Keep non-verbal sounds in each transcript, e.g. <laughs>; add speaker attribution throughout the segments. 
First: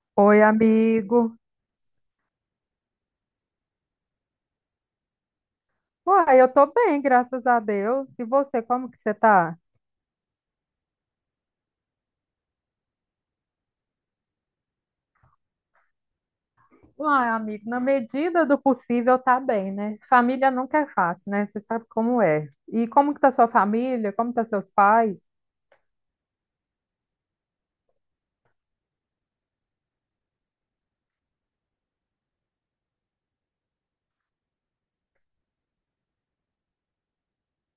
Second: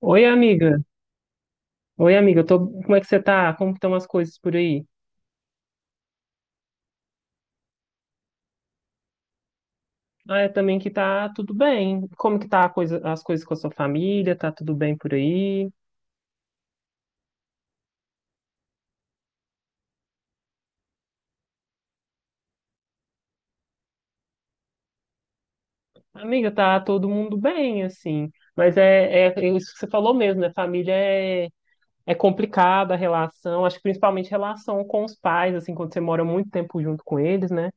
Speaker 1: Oi,
Speaker 2: Oi,
Speaker 1: amiga.
Speaker 2: amigo.
Speaker 1: Oi, amiga. Eu tô... Como é que você tá? Como que estão as coisas por aí?
Speaker 2: Uai, eu tô bem, graças a Deus. E você, como que você tá?
Speaker 1: Ah, é também que tá tudo bem. Como que tá a coisa... as coisas com a sua família? Tá tudo bem por aí?
Speaker 2: Uai, amigo, na medida do possível tá bem, né? Família nunca é fácil, né? Você sabe como é. E como que tá sua família? Como tá seus pais?
Speaker 1: Amiga, tá todo mundo bem, assim. Mas é, é isso que você falou mesmo, né? Família é, é complicada a relação. Acho que principalmente relação com os pais, assim, quando você mora muito tempo junto com eles, né?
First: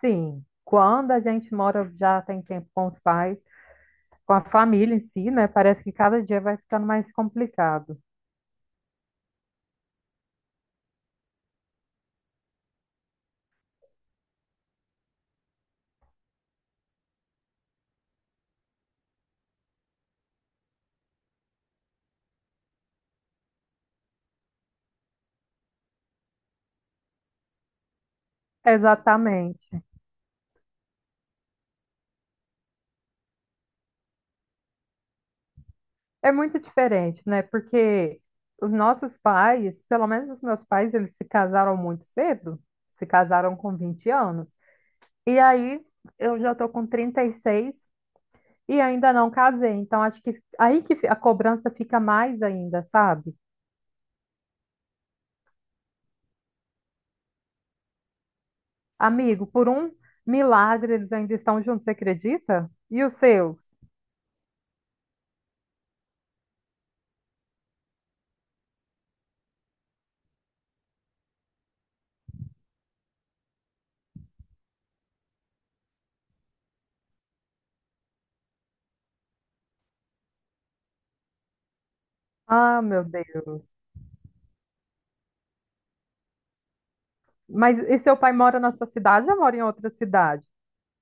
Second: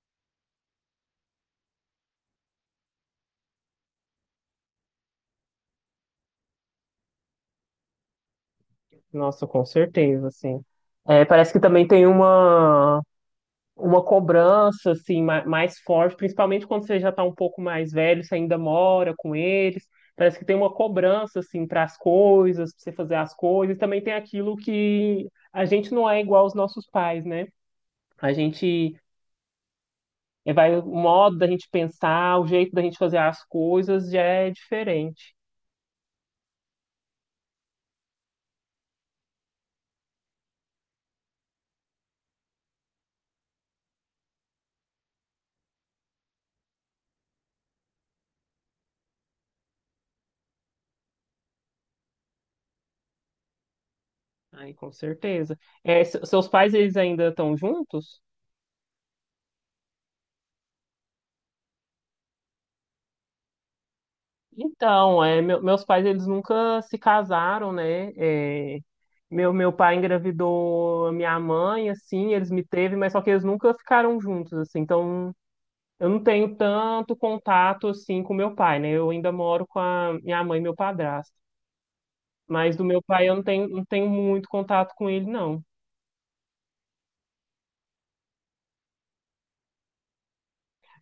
Speaker 2: Sim, quando a gente mora já tem tempo com os pais, com a família em si, né? Parece que cada dia vai ficando mais complicado.
Speaker 1: Nossa, com certeza, assim. É, parece que também tem uma cobrança assim mais forte, principalmente quando você já está um pouco mais velho, você ainda mora com eles. Parece que tem uma cobrança assim para as coisas, para você fazer as coisas. Também tem aquilo que a gente não é igual aos nossos pais, né? A gente
Speaker 2: Exatamente.
Speaker 1: vai o modo da gente pensar, o jeito da gente fazer as coisas já é diferente.
Speaker 2: É muito diferente, né? Porque os nossos pais, pelo menos os meus pais, eles se casaram muito cedo, se casaram com 20 anos. E aí eu já tô com 36 e seis e ainda não casei. Então acho que aí que a cobrança fica mais ainda, sabe?
Speaker 1: Aí, com certeza. Seus pais eles ainda estão juntos?
Speaker 2: Amigo, por um milagre eles ainda estão juntos, você acredita? E os seus?
Speaker 1: Então, é, meus pais eles nunca se casaram, né? É, meu pai engravidou a minha mãe, assim, eles me teve, mas só que eles nunca ficaram juntos, assim. Então, eu não tenho tanto contato assim com meu pai, né? Eu ainda moro com a minha mãe e meu padrasto. Mas
Speaker 2: Ah,
Speaker 1: do meu
Speaker 2: meu
Speaker 1: pai eu
Speaker 2: Deus.
Speaker 1: não tenho muito contato com ele, não.
Speaker 2: Mas e seu pai mora na sua cidade ou mora em outra cidade?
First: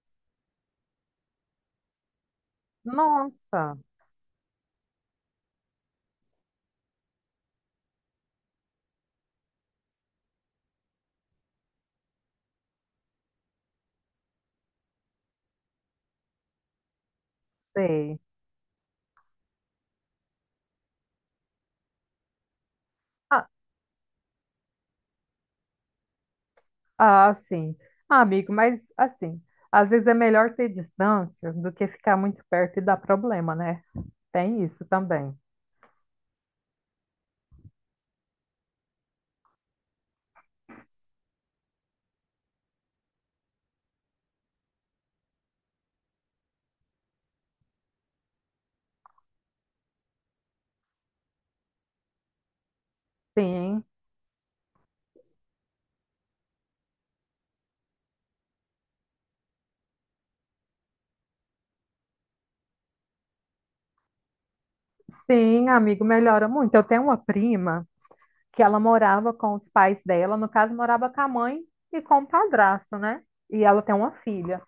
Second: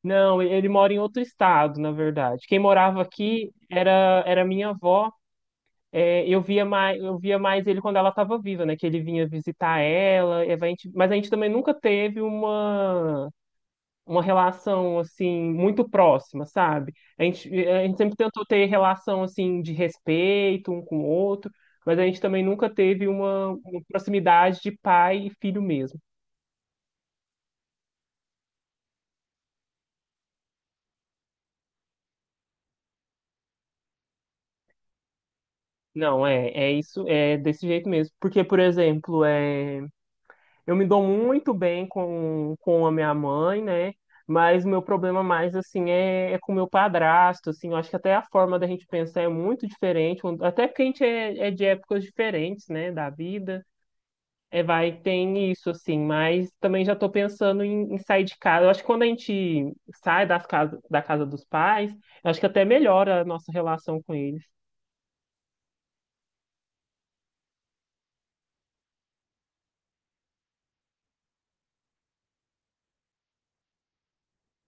Speaker 1: Não, ele mora em outro estado, na verdade. Quem morava aqui
Speaker 2: Nossa,
Speaker 1: era minha avó. É, eu via mais ele quando ela estava viva, né? Que ele vinha visitar ela, e a mas a gente também nunca teve uma relação assim muito próxima, sabe? A gente sempre
Speaker 2: sei.
Speaker 1: tentou ter relação assim de respeito um com o outro, mas a gente também nunca teve uma proximidade de pai e filho mesmo.
Speaker 2: Ah, sim. Ah, amigo, mas assim, às vezes é melhor ter distância do que ficar muito perto e dar problema, né? Tem isso também.
Speaker 1: Não, é, é isso, é desse jeito mesmo. Porque, por exemplo, é. Eu me dou muito bem com a minha mãe, né? Mas o meu problema mais, assim, é, é com o meu padrasto, assim. Eu acho que até a forma da gente pensar é muito diferente. Até porque a gente é, é de épocas diferentes, né? Da vida.
Speaker 2: Sim,
Speaker 1: É, vai, tem isso, assim. Mas também já estou pensando em, em sair de casa. Eu acho que quando a gente sai das casa, da casa dos pais, eu acho que até melhora a nossa relação com eles.
Speaker 2: sim, amigo, melhora muito. Eu tenho uma prima que ela morava com os pais dela, no caso, morava com a mãe e com o padrasto, né? E ela tem uma filha.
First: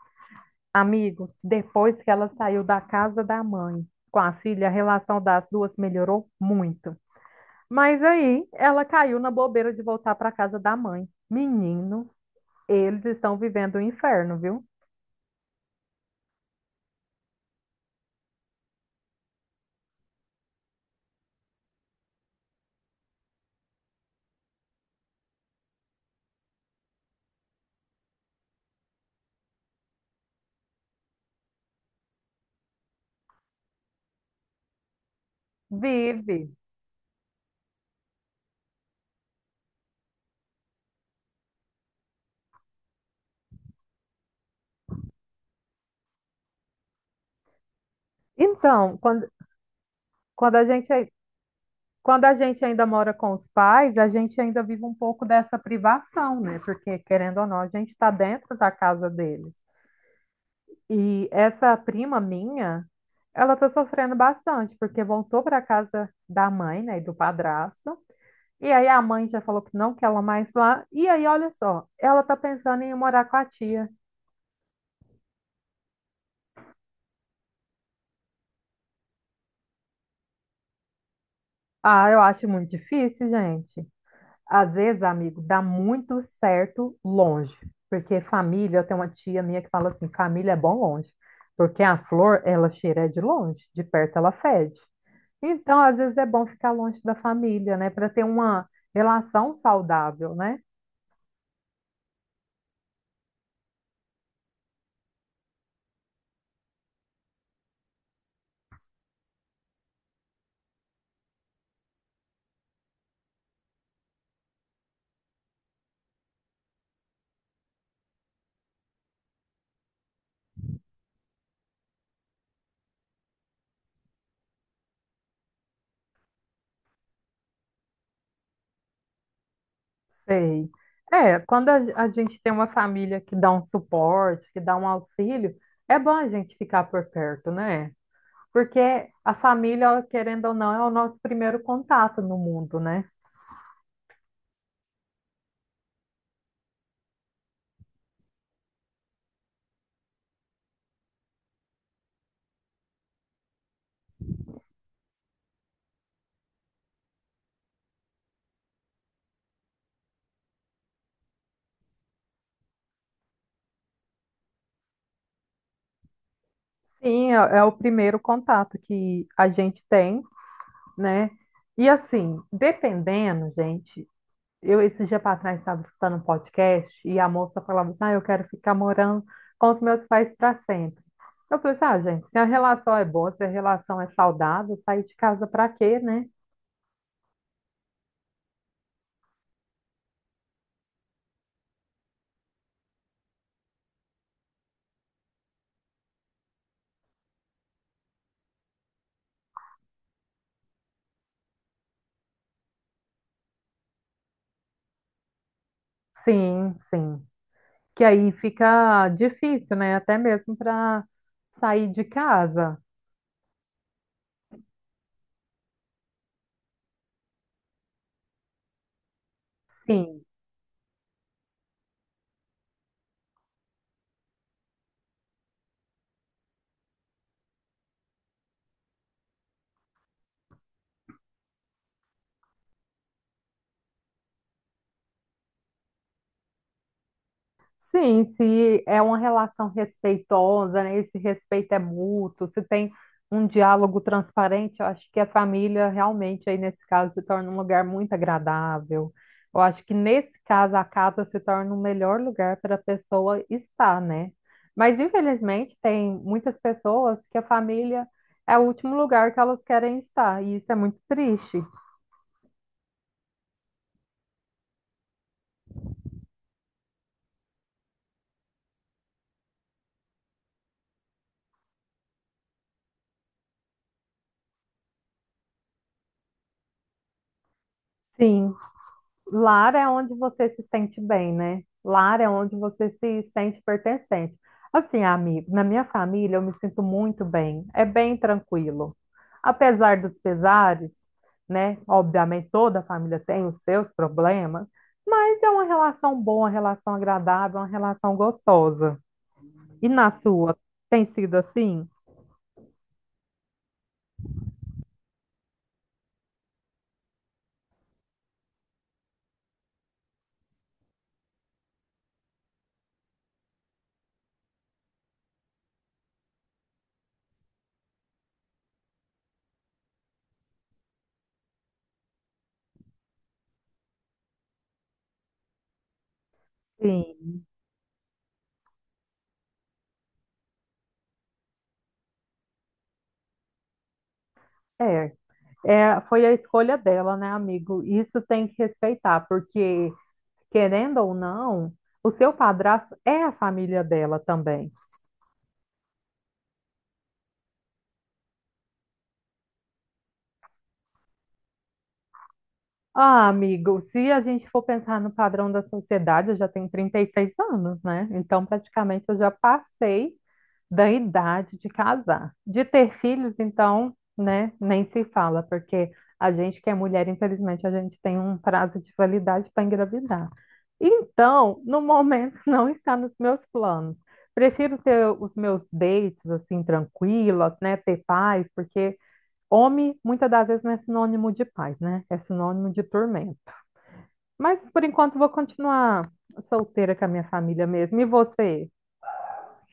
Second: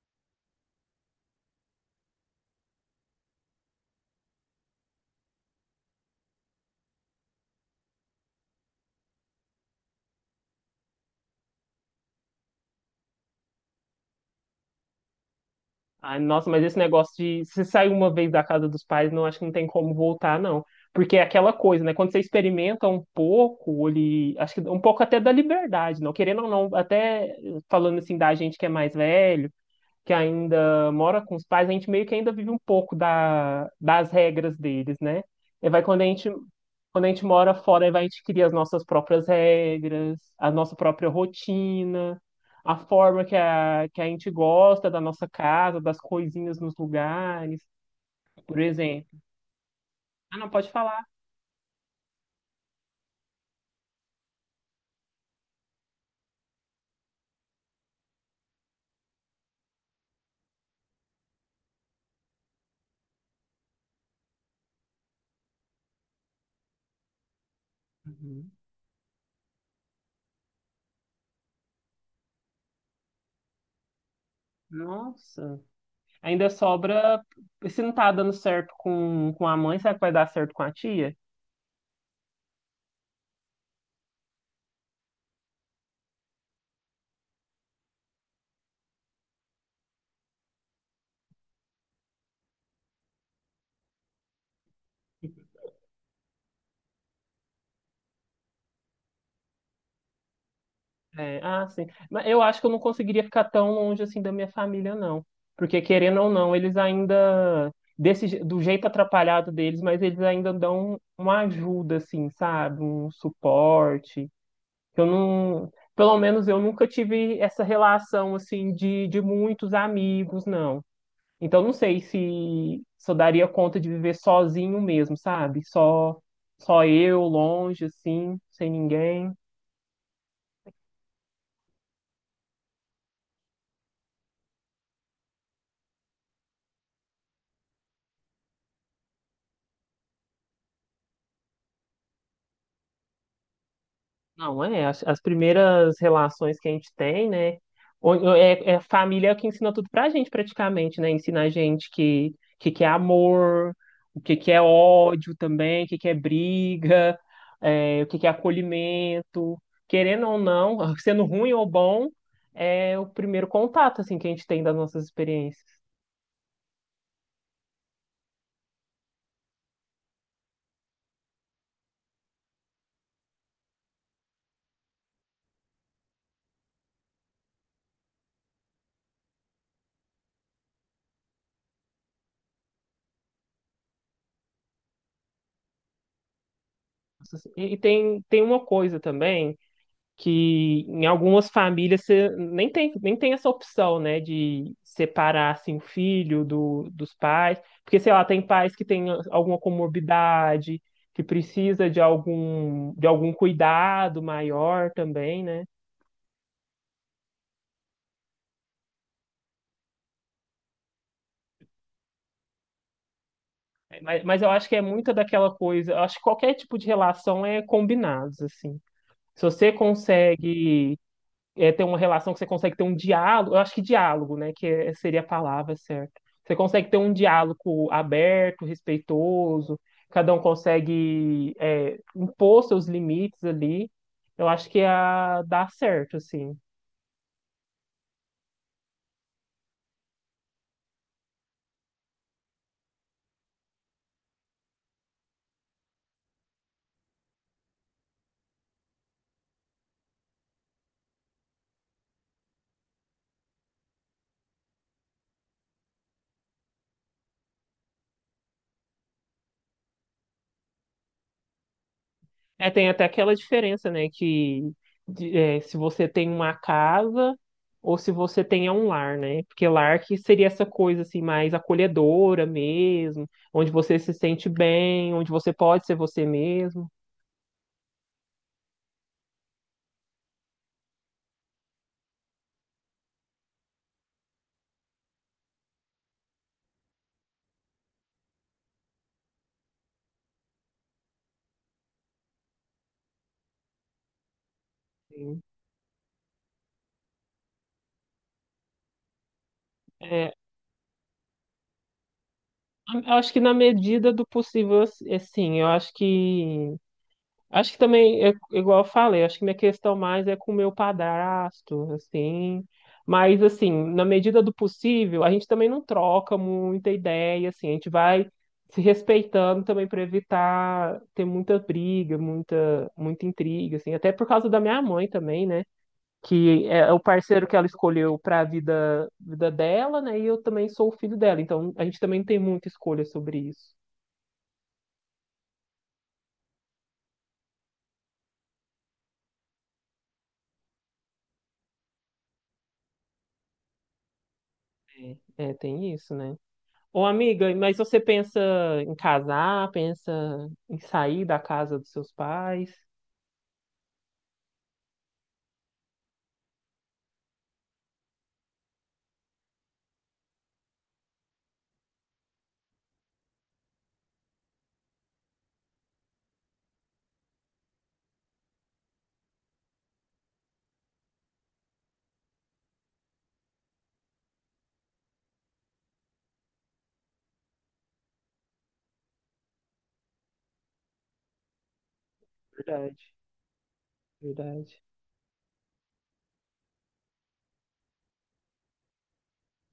Speaker 2: Amigo, depois que ela saiu da casa da mãe com a filha, a relação das duas melhorou muito. Mas aí ela caiu na bobeira de voltar para casa da mãe. Menino. Eles estão vivendo o inferno, viu?
Speaker 1: Ai, nossa, mas esse negócio de se sair uma vez da casa dos pais, não acho que não tem como voltar, não. Porque é aquela coisa, né? Quando você experimenta um pouco, ele, acho que um pouco até da liberdade, não querendo ou não, até falando assim da gente que é mais velho que ainda mora com os pais, a gente meio que ainda vive um pouco da, das regras deles, né? E vai quando a
Speaker 2: Vive.
Speaker 1: quando a gente mora fora, aí vai a gente cria as nossas próprias regras, a nossa própria rotina, a forma que que a gente gosta da nossa casa, das coisinhas nos lugares, por
Speaker 2: Então,
Speaker 1: exemplo.
Speaker 2: quando,
Speaker 1: Ah, não,
Speaker 2: quando a
Speaker 1: pode
Speaker 2: gente,
Speaker 1: falar.
Speaker 2: ai- Quando a gente ainda mora com os pais, a gente ainda vive um pouco dessa privação, né? Porque, querendo ou não, a gente está dentro da casa deles. E essa prima minha, ela está sofrendo bastante, porque voltou para a casa da mãe, né, e do padrasto.
Speaker 1: Uhum.
Speaker 2: E aí a mãe já falou que não quer ela mais lá. E aí, olha só, ela está pensando em ir morar com a tia.
Speaker 1: Nossa. Ainda sobra, se não tá dando certo com a mãe, será que vai dar certo com a tia?
Speaker 2: Ah, eu acho muito difícil, gente. Às vezes, amigo, dá muito certo longe, porque família, eu tenho uma tia minha que fala assim, família é bom longe, porque a flor, ela cheira de longe, de perto ela fede. Então, às vezes é bom ficar longe da família, né, para ter uma relação saudável, né?
Speaker 1: É, ah, sim. Mas eu acho que eu não conseguiria ficar tão longe assim da minha família, não. Porque, querendo ou não, eles ainda, do jeito atrapalhado deles, mas eles ainda dão uma ajuda, assim, sabe? Um suporte. Eu não, pelo menos eu nunca tive essa relação, assim, de muitos amigos, não. Então, não sei se, se eu daria conta de viver sozinho mesmo, sabe? Só, só eu, longe, assim, sem ninguém.
Speaker 2: Sei. É, quando a, a gente tem uma família que dá um suporte, que dá um auxílio, é bom a gente ficar por perto, né? Porque a família, querendo ou não, é o nosso primeiro contato no mundo, né?
Speaker 1: Não, é. As primeiras relações que a gente tem, né? Ou É, é a família que ensina tudo pra gente, praticamente, né? Ensina a gente que é amor, que é ódio também, que é briga, é, que é acolhimento. Querendo ou não, <laughs> sendo ruim ou bom, é o primeiro contato, assim, que a gente tem das nossas experiências.
Speaker 2: É o primeiro contato que a gente tem, né? E assim, dependendo, gente, eu esse dia para trás estava escutando um podcast e a moça falava assim, ah, eu quero ficar morando com os meus pais para sempre. Eu falei assim, ah, gente, se a relação é boa, se a relação é saudável, sair de casa para quê, né?
Speaker 1: E tem, tem uma coisa também, que em algumas famílias você nem tem essa opção, né, de separar assim, o filho do, dos pais, porque sei lá, tem pais que têm alguma comorbidade, que precisa de algum cuidado maior também, né?
Speaker 2: Sim. Que aí fica difícil, né? Até mesmo para sair de casa.
Speaker 1: Mas eu acho que é muita daquela coisa, eu acho que qualquer tipo de relação é combinados assim. Se você
Speaker 2: Sim.
Speaker 1: consegue é, ter uma relação que você consegue ter um diálogo, eu acho que diálogo, né, que seria a palavra certa. Você consegue ter um diálogo aberto, respeitoso, cada um consegue é, impor seus limites ali. Eu acho que é a dá certo, assim.
Speaker 2: Sim, se é uma relação respeitosa, né? Esse respeito é mútuo, se tem um diálogo transparente, eu acho que a família realmente aí nesse caso se torna um lugar muito agradável. Eu acho que nesse caso a casa se torna o melhor lugar para a pessoa estar, né? Mas infelizmente tem muitas pessoas que a família é o último lugar que elas querem estar, e isso é muito triste.
Speaker 1: É, tem até aquela diferença, né, que é, se você tem uma casa ou se você tem um lar, né? Porque lar que seria essa coisa assim mais acolhedora mesmo, onde você se sente bem, onde você pode ser você mesmo.
Speaker 2: Sim. Lar é onde você se sente bem, né? Lar é onde você se sente pertencente. Assim, amigo, na minha família eu me sinto muito bem, é bem tranquilo. Apesar dos pesares, né? Obviamente toda família tem os seus problemas, mas
Speaker 1: Sim.
Speaker 2: é uma relação boa, uma relação agradável, uma relação gostosa. E na
Speaker 1: É,
Speaker 2: sua, tem sido assim?
Speaker 1: eu acho que na medida do possível, assim, eu acho que também é igual eu falei, acho que minha questão mais é com o meu padrasto, assim, mas assim, na medida do possível, a gente também não troca muita ideia, assim, a gente vai se respeitando também para evitar ter muita briga, muita intriga, assim, até por causa da minha mãe também, né? Que é o
Speaker 2: Sim,
Speaker 1: parceiro que ela escolheu para vida dela, né? E eu também sou o filho dela, então a gente também não tem muita escolha sobre isso.
Speaker 2: é. É, foi a escolha dela, né, amigo? Isso tem que respeitar, porque querendo ou não, o seu padrasto é a família dela também.
Speaker 1: É. É, tem isso, né? Ô, amiga, mas você pensa em casar, pensa em sair da casa dos seus pais?
Speaker 2: Ah, amigo, se a gente for pensar no padrão da sociedade, eu já tenho 36 anos, né? Então, praticamente, eu já passei da idade de casar. De ter filhos, então, né, nem se fala, porque a gente que é mulher, infelizmente, a gente tem um prazo de validade para engravidar. Então, no momento, <laughs> não está nos meus planos. Prefiro ter os meus dates, assim, tranquilos, né, ter paz, porque homem, muitas das vezes, não é sinônimo de paz, né? É sinônimo de
Speaker 1: Verdade,
Speaker 2: tormento. Mas,
Speaker 1: verdade.
Speaker 2: por enquanto, vou continuar solteira com a minha família mesmo. E você?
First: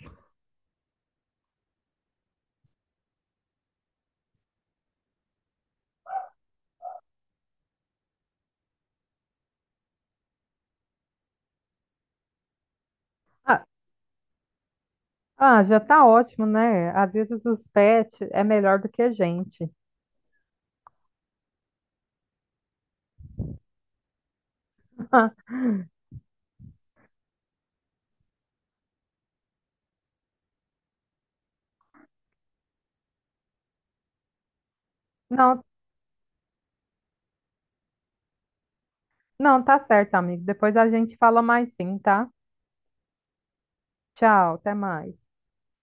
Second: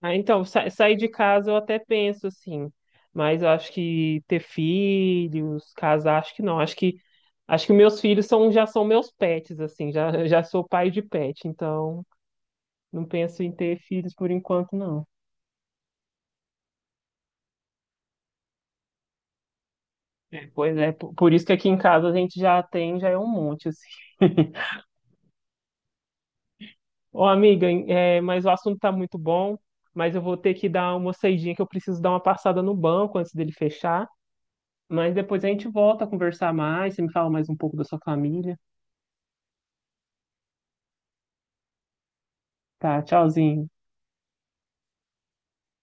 Speaker 1: Ah, então, sair de casa eu até penso assim, mas eu acho que ter filhos, casar, acho que não. Acho que meus filhos são já são meus pets assim, já <laughs> já sou pai de pet, então não penso em
Speaker 2: Ah,
Speaker 1: ter filhos por enquanto, não.
Speaker 2: Ah, já tá ótimo, né? Às vezes os pets é melhor do que a gente.
Speaker 1: É, pois é, por isso que aqui em casa a gente já tem, já é um monte, assim. <laughs>
Speaker 2: <laughs>
Speaker 1: Ô, amiga, é, mas o assunto tá muito bom, mas eu vou ter que dar uma saidinha que eu preciso dar uma passada no banco antes dele fechar. Mas depois a
Speaker 2: Não,
Speaker 1: gente volta a conversar mais, você me fala mais um pouco da sua família.
Speaker 2: não, tá certo, amigo. Depois a gente fala mais sim, tá?
Speaker 1: Tá, tchauzinho.
Speaker 2: Tchau, até mais.